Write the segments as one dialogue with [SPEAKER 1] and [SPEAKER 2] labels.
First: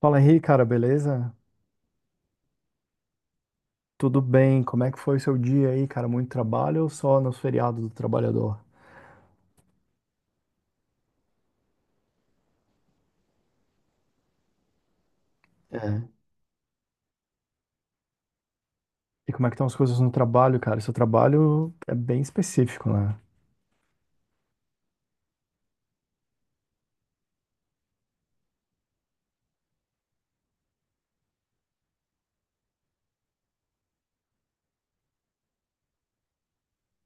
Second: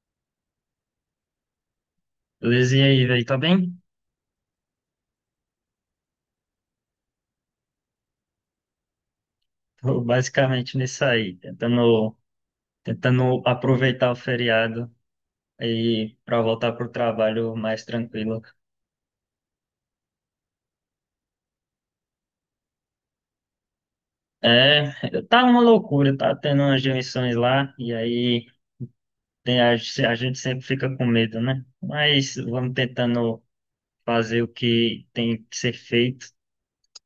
[SPEAKER 1] Fala Henrique, cara, beleza?
[SPEAKER 2] Luiz, e aí, velho, tá bem?
[SPEAKER 1] Tudo bem? Como é que foi o seu dia aí, cara? Muito trabalho ou só nos feriados do trabalhador?
[SPEAKER 2] Tô basicamente nisso aí, tentando aproveitar o feriado
[SPEAKER 1] É.
[SPEAKER 2] e para voltar pro trabalho mais tranquilo.
[SPEAKER 1] E como é que estão as coisas no trabalho, cara? Seu trabalho é bem específico, né?
[SPEAKER 2] É, tá uma loucura, tá tendo umas demissões lá, e aí tem a gente sempre fica com medo, né? Mas vamos tentando fazer o que tem que ser feito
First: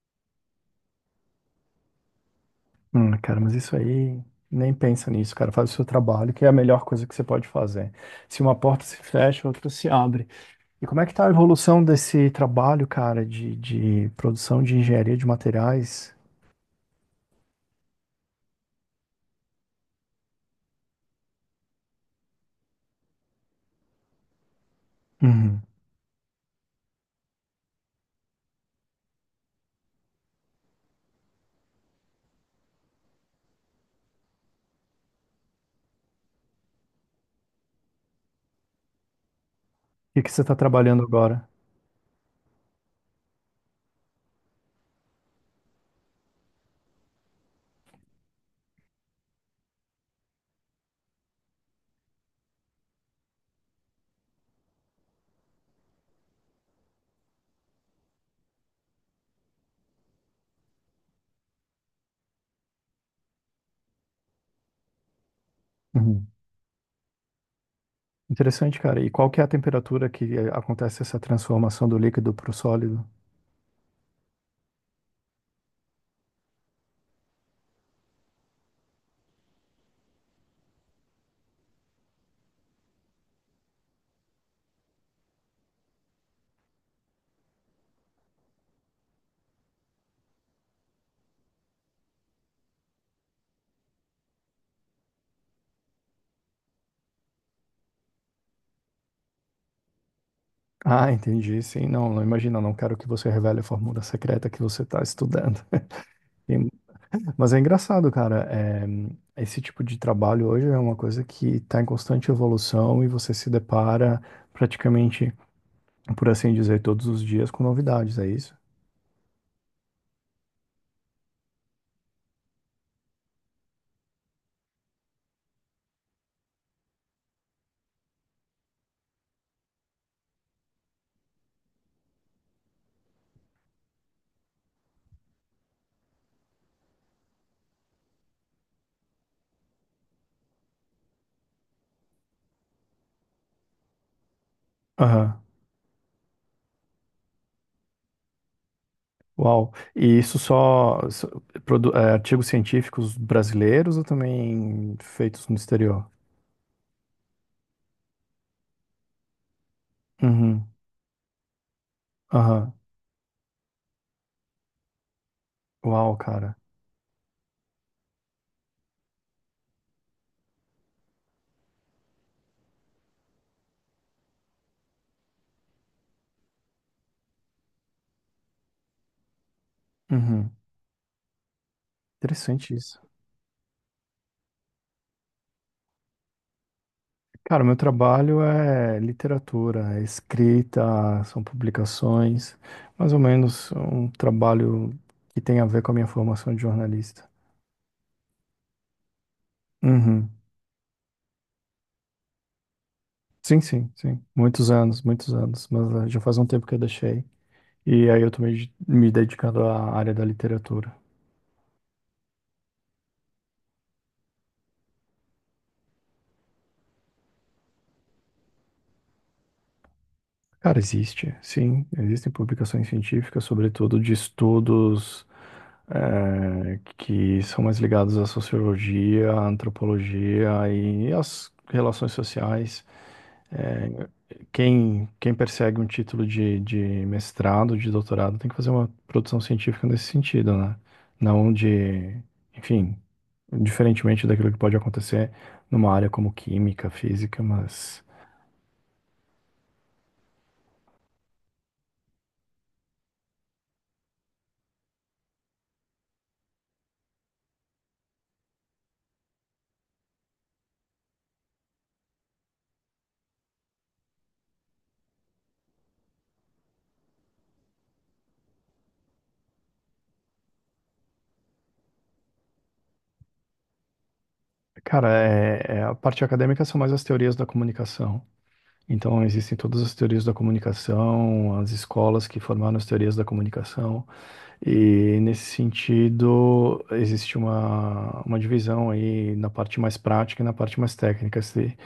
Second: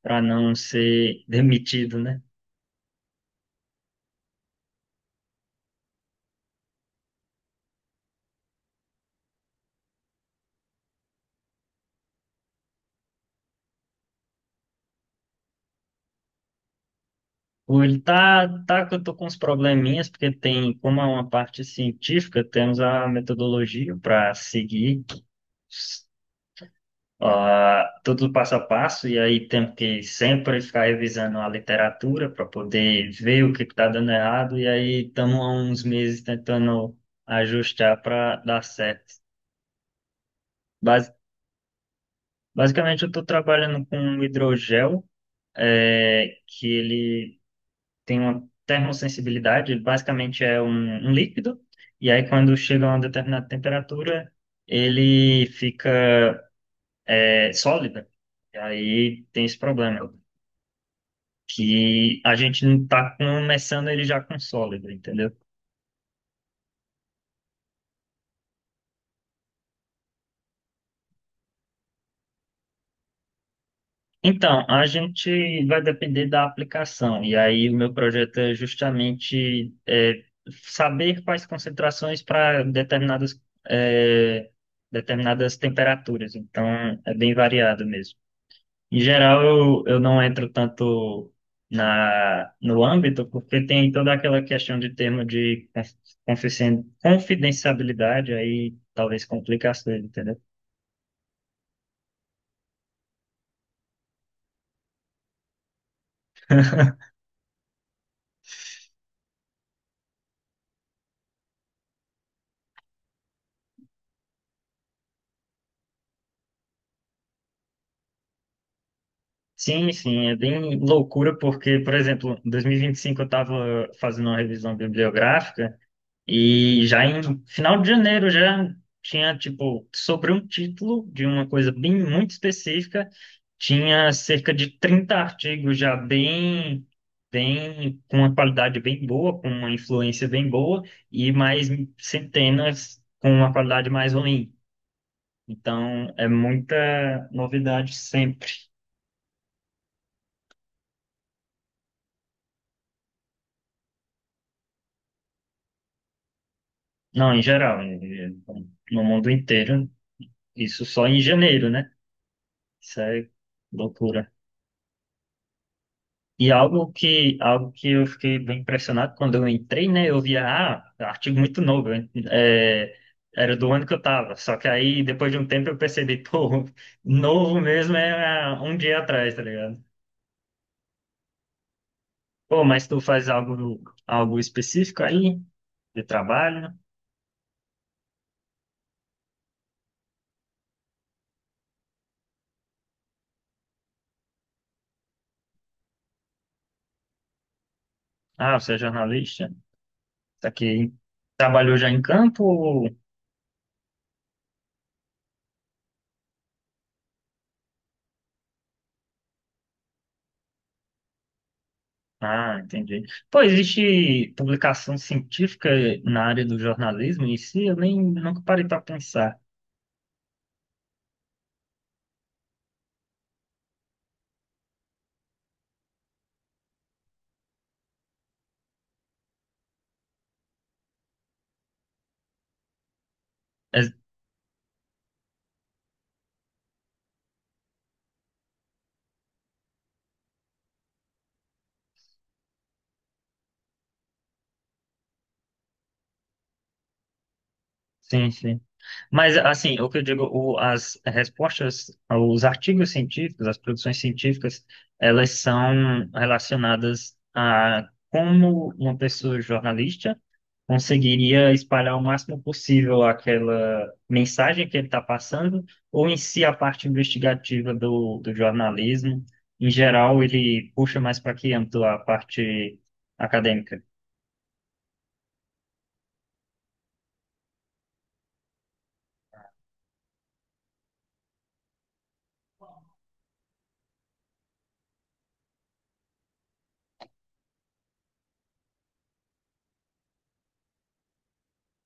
[SPEAKER 2] para não ser demitido, né?
[SPEAKER 1] Cara, mas isso aí, nem pensa nisso, cara. Faz o seu trabalho, que é a melhor coisa que você pode fazer. Se uma porta se fecha, outra se abre. E como é que tá a evolução desse trabalho, cara, de produção de engenharia de materiais?
[SPEAKER 2] Hoje tá que eu tô com uns probleminhas, porque tem, como é uma parte científica, temos a metodologia para seguir
[SPEAKER 1] Uhum.
[SPEAKER 2] tudo passo a passo, e aí temos que sempre ficar revisando a literatura para poder ver o que está dando errado, e aí estamos há uns meses tentando ajustar para dar certo.
[SPEAKER 1] O que que você tá trabalhando
[SPEAKER 2] Bas-
[SPEAKER 1] agora?
[SPEAKER 2] Basicamente, eu estou trabalhando com um hidrogel, é, que ele tem uma termosensibilidade, ele basicamente é um líquido, e aí quando chega a uma determinada temperatura, ele fica é, sólida. E aí tem esse problema, que a gente não está começando ele já com sólido, entendeu?
[SPEAKER 1] Interessante, cara. E qual que é a temperatura que acontece essa transformação do líquido para o sólido?
[SPEAKER 2] Então, a gente vai depender da aplicação, e aí o meu projeto é justamente saber quais concentrações para é, determinadas temperaturas. Então, é bem variado mesmo. Em geral, eu não entro tanto no âmbito, porque tem toda aquela questão de termo de confidencialidade, aí talvez complica as coisas, entendeu?
[SPEAKER 1] Ah, entendi. Sim, não imagina, não quero que você revele a fórmula secreta que você está estudando. E- Mas é engraçado, cara. Esse tipo de trabalho hoje é uma coisa que está em constante evolução e você se depara praticamente, por assim dizer, todos os dias com novidades, é isso?
[SPEAKER 2] Sim, sim, é bem loucura, porque, por exemplo, em 2025 eu estava fazendo uma revisão bibliográfica. E já em final de janeiro já tinha, tipo, sobre um título de uma coisa bem muito específica, tinha cerca de 30 artigos já bem, com uma qualidade bem boa, com uma influência bem boa, e mais centenas com uma qualidade mais ruim.
[SPEAKER 1] Aham.
[SPEAKER 2] Então, é muita novidade sempre.
[SPEAKER 1] Uau. E isso artigos científicos brasileiros ou também feitos no exterior?
[SPEAKER 2] Não, em geral, no mundo inteiro,
[SPEAKER 1] Uhum.
[SPEAKER 2] isso só em janeiro, né?
[SPEAKER 1] Aham.
[SPEAKER 2] Isso é loucura.
[SPEAKER 1] Uau,
[SPEAKER 2] E
[SPEAKER 1] cara.
[SPEAKER 2] algo que eu fiquei bem impressionado quando eu entrei, né? Eu via, ah, artigo muito novo, hein, era do ano que eu tava. Só que aí, depois de um tempo, eu percebi, pô, novo mesmo é um dia atrás, tá ligado?
[SPEAKER 1] Uhum.
[SPEAKER 2] Pô,
[SPEAKER 1] Interessante
[SPEAKER 2] mas
[SPEAKER 1] isso.
[SPEAKER 2] tu faz algo específico aí, de trabalho?
[SPEAKER 1] Cara, meu trabalho é literatura, é escrita, são publicações, mais ou menos um trabalho que tem a ver com a minha formação de jornalista.
[SPEAKER 2] Ah, você é jornalista?
[SPEAKER 1] Uhum.
[SPEAKER 2] Tá aqui. Trabalhou já em campo? Ou...
[SPEAKER 1] Sim, sim, sim. Muitos anos, mas já faz um tempo que eu deixei. E aí eu tô me dedicando à área da literatura.
[SPEAKER 2] Ah, entendi. Pô, existe publicação científica na área do jornalismo em si? Eu nem nunca parei para pensar.
[SPEAKER 1] Cara, existe, sim, existem publicações científicas, sobretudo de estudos. Que são mais ligados à sociologia, à antropologia e às relações sociais. Eh, quem persegue um título de mestrado, de doutorado, tem que fazer uma produção científica nesse sentido, né? Não de, enfim, diferentemente daquilo que pode acontecer numa área como química, física, mas,
[SPEAKER 2] Sim, sim. Mas, assim, o que eu digo, as respostas, os artigos científicos, as produções científicas, elas são relacionadas a como uma pessoa jornalista conseguiria espalhar o máximo possível aquela mensagem que ele está passando, ou em si a parte investigativa do jornalismo. Em geral, ele puxa mais para que âmbito a parte acadêmica.
[SPEAKER 1] cara, a parte acadêmica são mais as teorias da comunicação. Então, existem todas as teorias da comunicação, as escolas que formaram as teorias da comunicação, e nesse sentido, existe uma divisão aí na parte mais prática e na parte mais técnica. Se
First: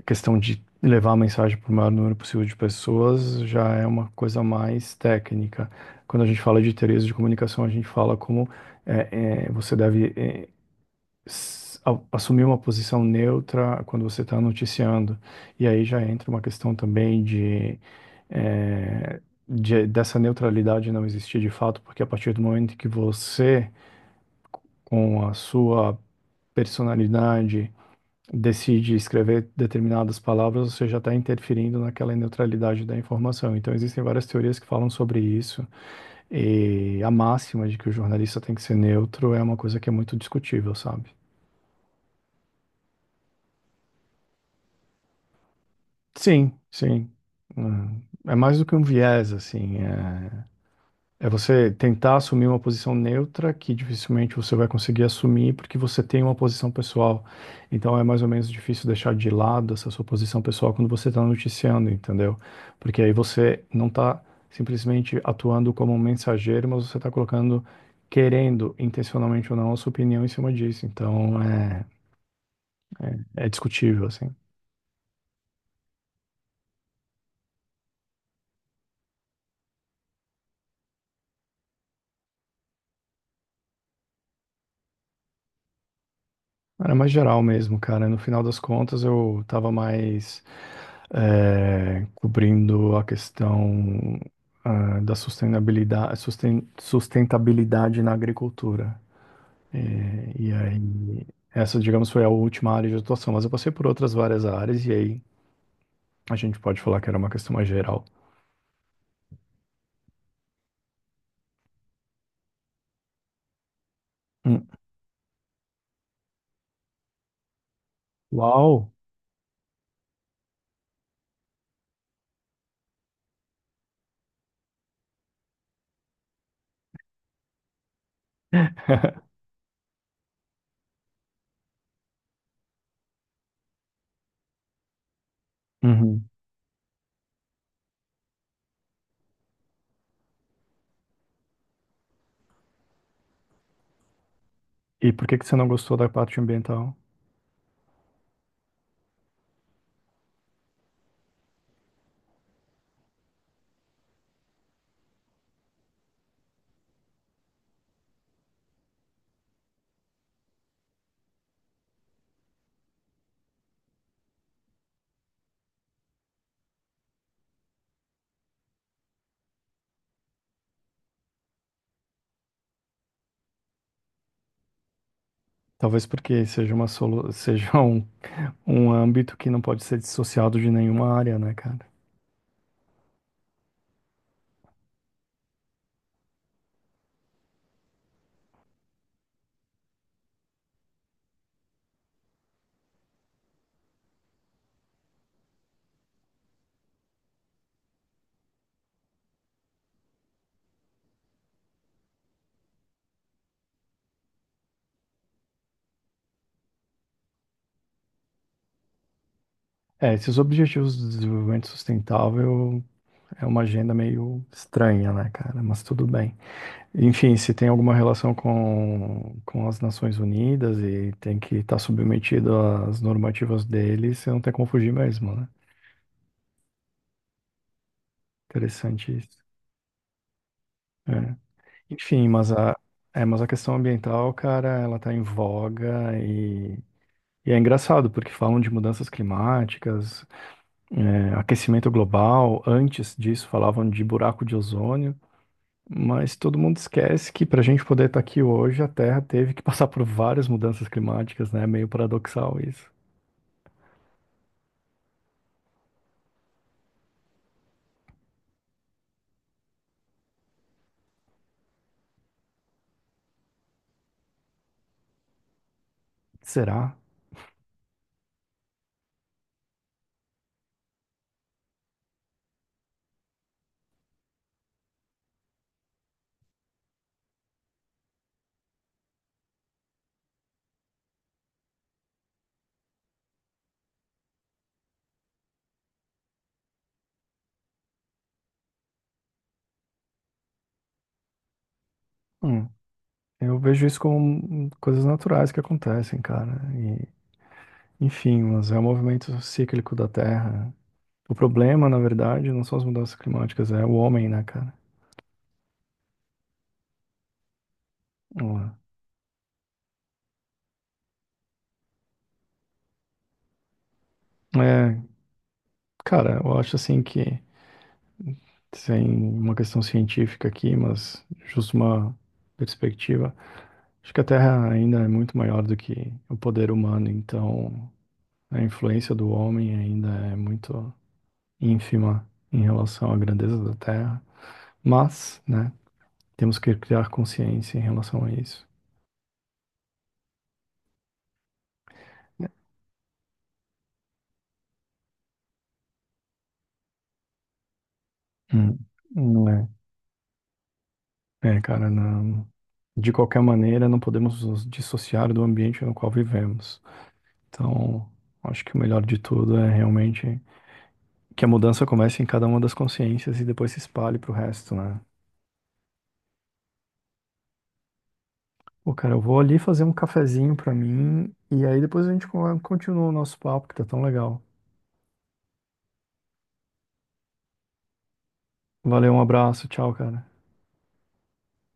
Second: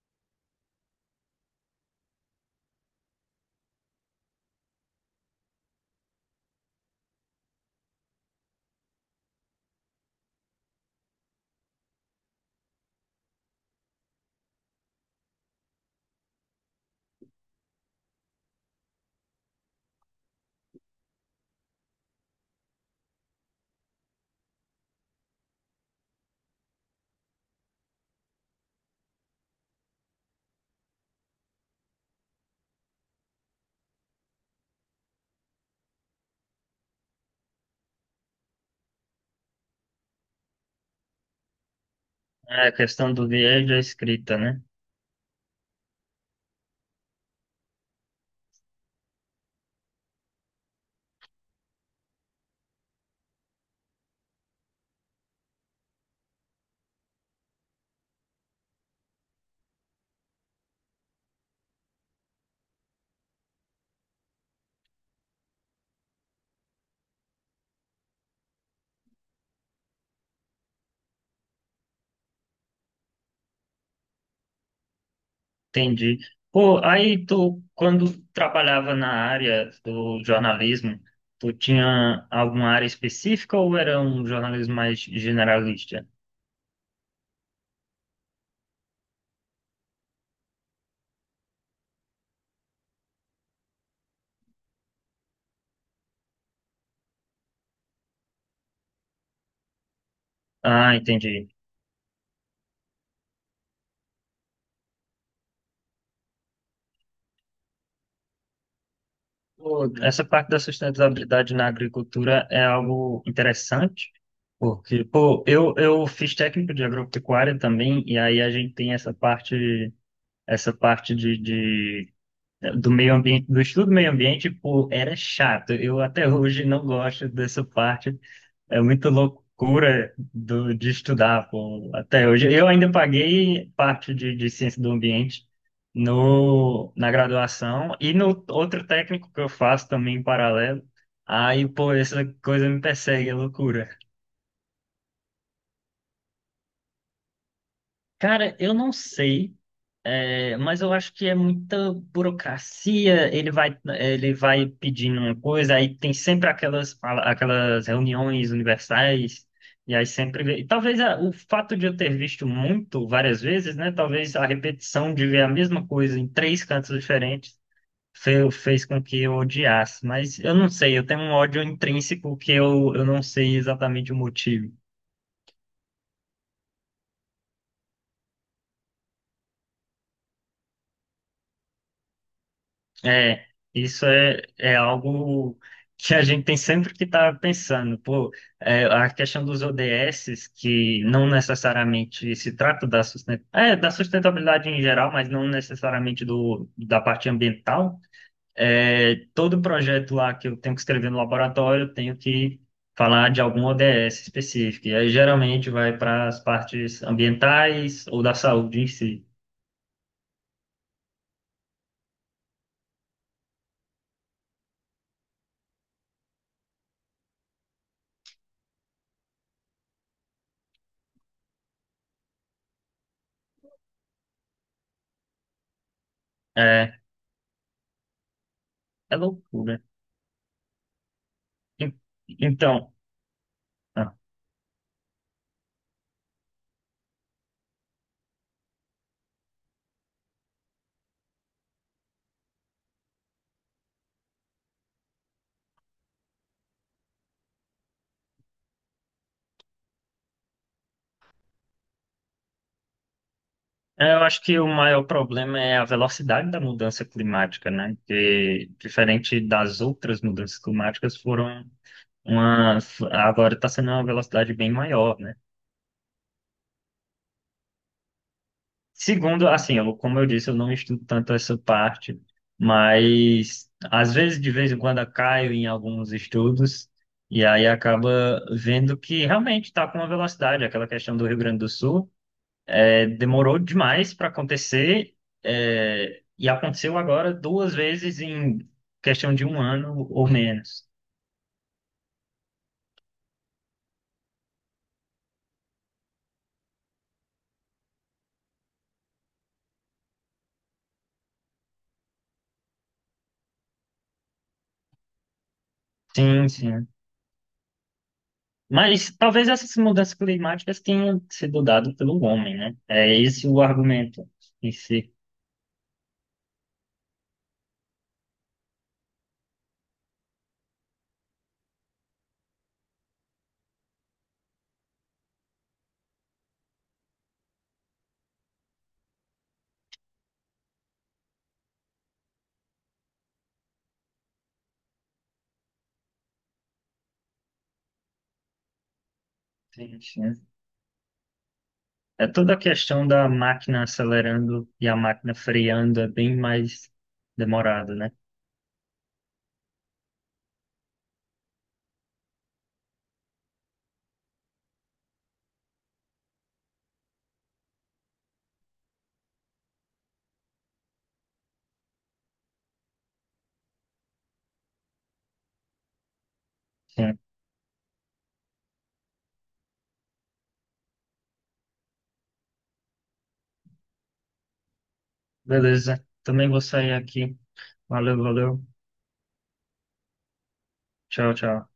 [SPEAKER 1] a questão de levar a mensagem para o maior número possível de pessoas já é uma coisa mais técnica. Quando a gente fala de teorias de comunicação, a gente fala como é, você deve assumir uma posição neutra quando você está noticiando. E aí já entra uma questão também de, eh, dessa neutralidade não existir de fato, porque a partir do momento que você, com a sua personalidade, decide escrever determinadas palavras, você já está interferindo naquela neutralidade da informação. Então existem várias teorias que falam sobre isso, e a máxima de que o jornalista tem que ser neutro é uma coisa que é muito discutível, sabe?
[SPEAKER 2] É a questão do viés da escrita, né?
[SPEAKER 1] Sim, sim. Hum. É mais do que um viés, assim. É, é você tentar assumir uma posição neutra que dificilmente você vai conseguir assumir porque você tem uma posição pessoal. Então é mais ou menos difícil deixar de lado essa sua posição pessoal quando você está noticiando, entendeu? Porque aí você não está simplesmente atuando como um mensageiro, mas você está colocando, querendo, intencionalmente ou não, a sua opinião em cima disso. Então é discutível, assim.
[SPEAKER 2] Entendi. Pô, aí tu, quando trabalhava na área do jornalismo, tu tinha alguma área específica ou era um jornalismo mais generalista?
[SPEAKER 1] Era mais geral mesmo, cara. No final das contas, eu tava mais cobrindo a questão ah, da sustentabilidade, sustentabilidade na agricultura. Eh, E,
[SPEAKER 2] Ah,
[SPEAKER 1] aí,
[SPEAKER 2] entendi.
[SPEAKER 1] Essa, digamos, foi a última área de atuação, mas eu passei por outras várias áreas, e aí a gente pode falar que era uma questão mais geral.
[SPEAKER 2] Pô, essa parte da sustentabilidade na agricultura é algo interessante,
[SPEAKER 1] Hum.
[SPEAKER 2] porque, pô, eu fiz técnico de agropecuária também, e aí a gente
[SPEAKER 1] Uau!
[SPEAKER 2] tem essa parte do meio ambiente, do estudo do meio ambiente, pô, era chato. Eu até hoje não gosto dessa parte. É muita loucura do, de estudar, pô, até hoje. Eu ainda paguei parte de ciência do ambiente
[SPEAKER 1] Uhum.
[SPEAKER 2] no, na graduação e no outro técnico que eu faço também em paralelo. Aí, pô, essa coisa me persegue, é loucura.
[SPEAKER 1] E por que que você não gostou da parte ambiental?
[SPEAKER 2] Cara, eu não sei, é, mas eu acho que é muita burocracia. Ele vai pedindo uma coisa, aí tem sempre aquelas reuniões universais, e aí sempre. E talvez o fato de eu ter visto muito várias vezes, né? Talvez a repetição de ver a mesma coisa em três cantos diferentes fez com que eu odiasse. Mas eu não sei, eu, tenho um ódio intrínseco que eu não sei exatamente o motivo.
[SPEAKER 1] Talvez porque seja uma solu... seja um âmbito que não pode ser dissociado de nenhuma área, né, cara?
[SPEAKER 2] É, isso é algo que a gente tem sempre que estar pensando. Pô, é, a questão dos ODS, que não necessariamente se trata da sustentabilidade em geral, mas não necessariamente da parte ambiental. É, todo projeto lá que eu tenho que escrever no laboratório, eu tenho que falar de algum ODS específico. E aí, geralmente, vai para as partes ambientais ou da saúde em si.
[SPEAKER 1] É, esses objetivos de desenvolvimento sustentável é uma agenda meio estranha, né, cara? Mas tudo bem. Enfim, se tem alguma relação com as Nações Unidas e tem que estar submetido às normativas deles, você não tem como fugir mesmo, né?
[SPEAKER 2] É,
[SPEAKER 1] Interessante
[SPEAKER 2] é
[SPEAKER 1] isso.
[SPEAKER 2] loucura.
[SPEAKER 1] É.
[SPEAKER 2] En-
[SPEAKER 1] Enfim,
[SPEAKER 2] Então.
[SPEAKER 1] mas a questão
[SPEAKER 2] Ah.
[SPEAKER 1] ambiental, cara, ela tá em voga e é engraçado, porque falam de mudanças climáticas, é, aquecimento global, antes disso falavam de buraco de ozônio, mas todo mundo esquece que para a gente poder estar aqui hoje, a Terra teve que passar por várias mudanças climáticas, né? É Meio paradoxal isso.
[SPEAKER 2] É, eu acho que o maior problema é a velocidade da mudança climática, né? Que, diferente das outras mudanças climáticas, foram uma. Agora está sendo uma velocidade bem maior, né?
[SPEAKER 1] Será?
[SPEAKER 2] Segundo, assim, eu, como eu disse, eu não estudo tanto essa parte, mas às vezes, de vez em quando, eu caio em alguns estudos e aí acaba vendo que realmente está com uma velocidade, aquela questão do Rio Grande do Sul. É, demorou demais para acontecer, é, e aconteceu agora duas vezes em questão de um ano ou menos.
[SPEAKER 1] Hum, eu vejo isso como coisas naturais que acontecem, cara. E, enfim, mas é o movimento cíclico da Terra. O problema, na verdade, não são as mudanças climáticas, é o homem, né, cara?
[SPEAKER 2] Sim, sim.
[SPEAKER 1] Hum.
[SPEAKER 2] Mas talvez essas mudanças climáticas tenham sido dadas pelo homem, né? É esse o argumento em
[SPEAKER 1] É,
[SPEAKER 2] si.
[SPEAKER 1] cara, eu acho assim que sem uma questão científica aqui, mas justo uma perspectiva. Acho que a Terra ainda é muito maior do que o poder humano, então a influência do homem ainda é muito ínfima em relação à grandeza da Terra, mas, né, temos que criar consciência em relação a isso.
[SPEAKER 2] Sim, sim. É toda a questão da máquina acelerando e a máquina freando é bem mais demorado, né?
[SPEAKER 1] Hum, não é. É, cara, não. De qualquer maneira, não podemos nos dissociar do ambiente no qual vivemos. Então, acho que o melhor de tudo é realmente que a mudança comece em cada uma das consciências e depois se espalhe pro resto, né?
[SPEAKER 2] Sim.
[SPEAKER 1] Pô, cara, eu vou ali fazer um cafezinho pra mim e aí depois a gente continua o nosso papo, que tá tão legal.
[SPEAKER 2] Beleza. Também vou sair aqui. Valeu, valeu.
[SPEAKER 1] Valeu, um abraço, tchau, cara.
[SPEAKER 2] Tchau, tchau.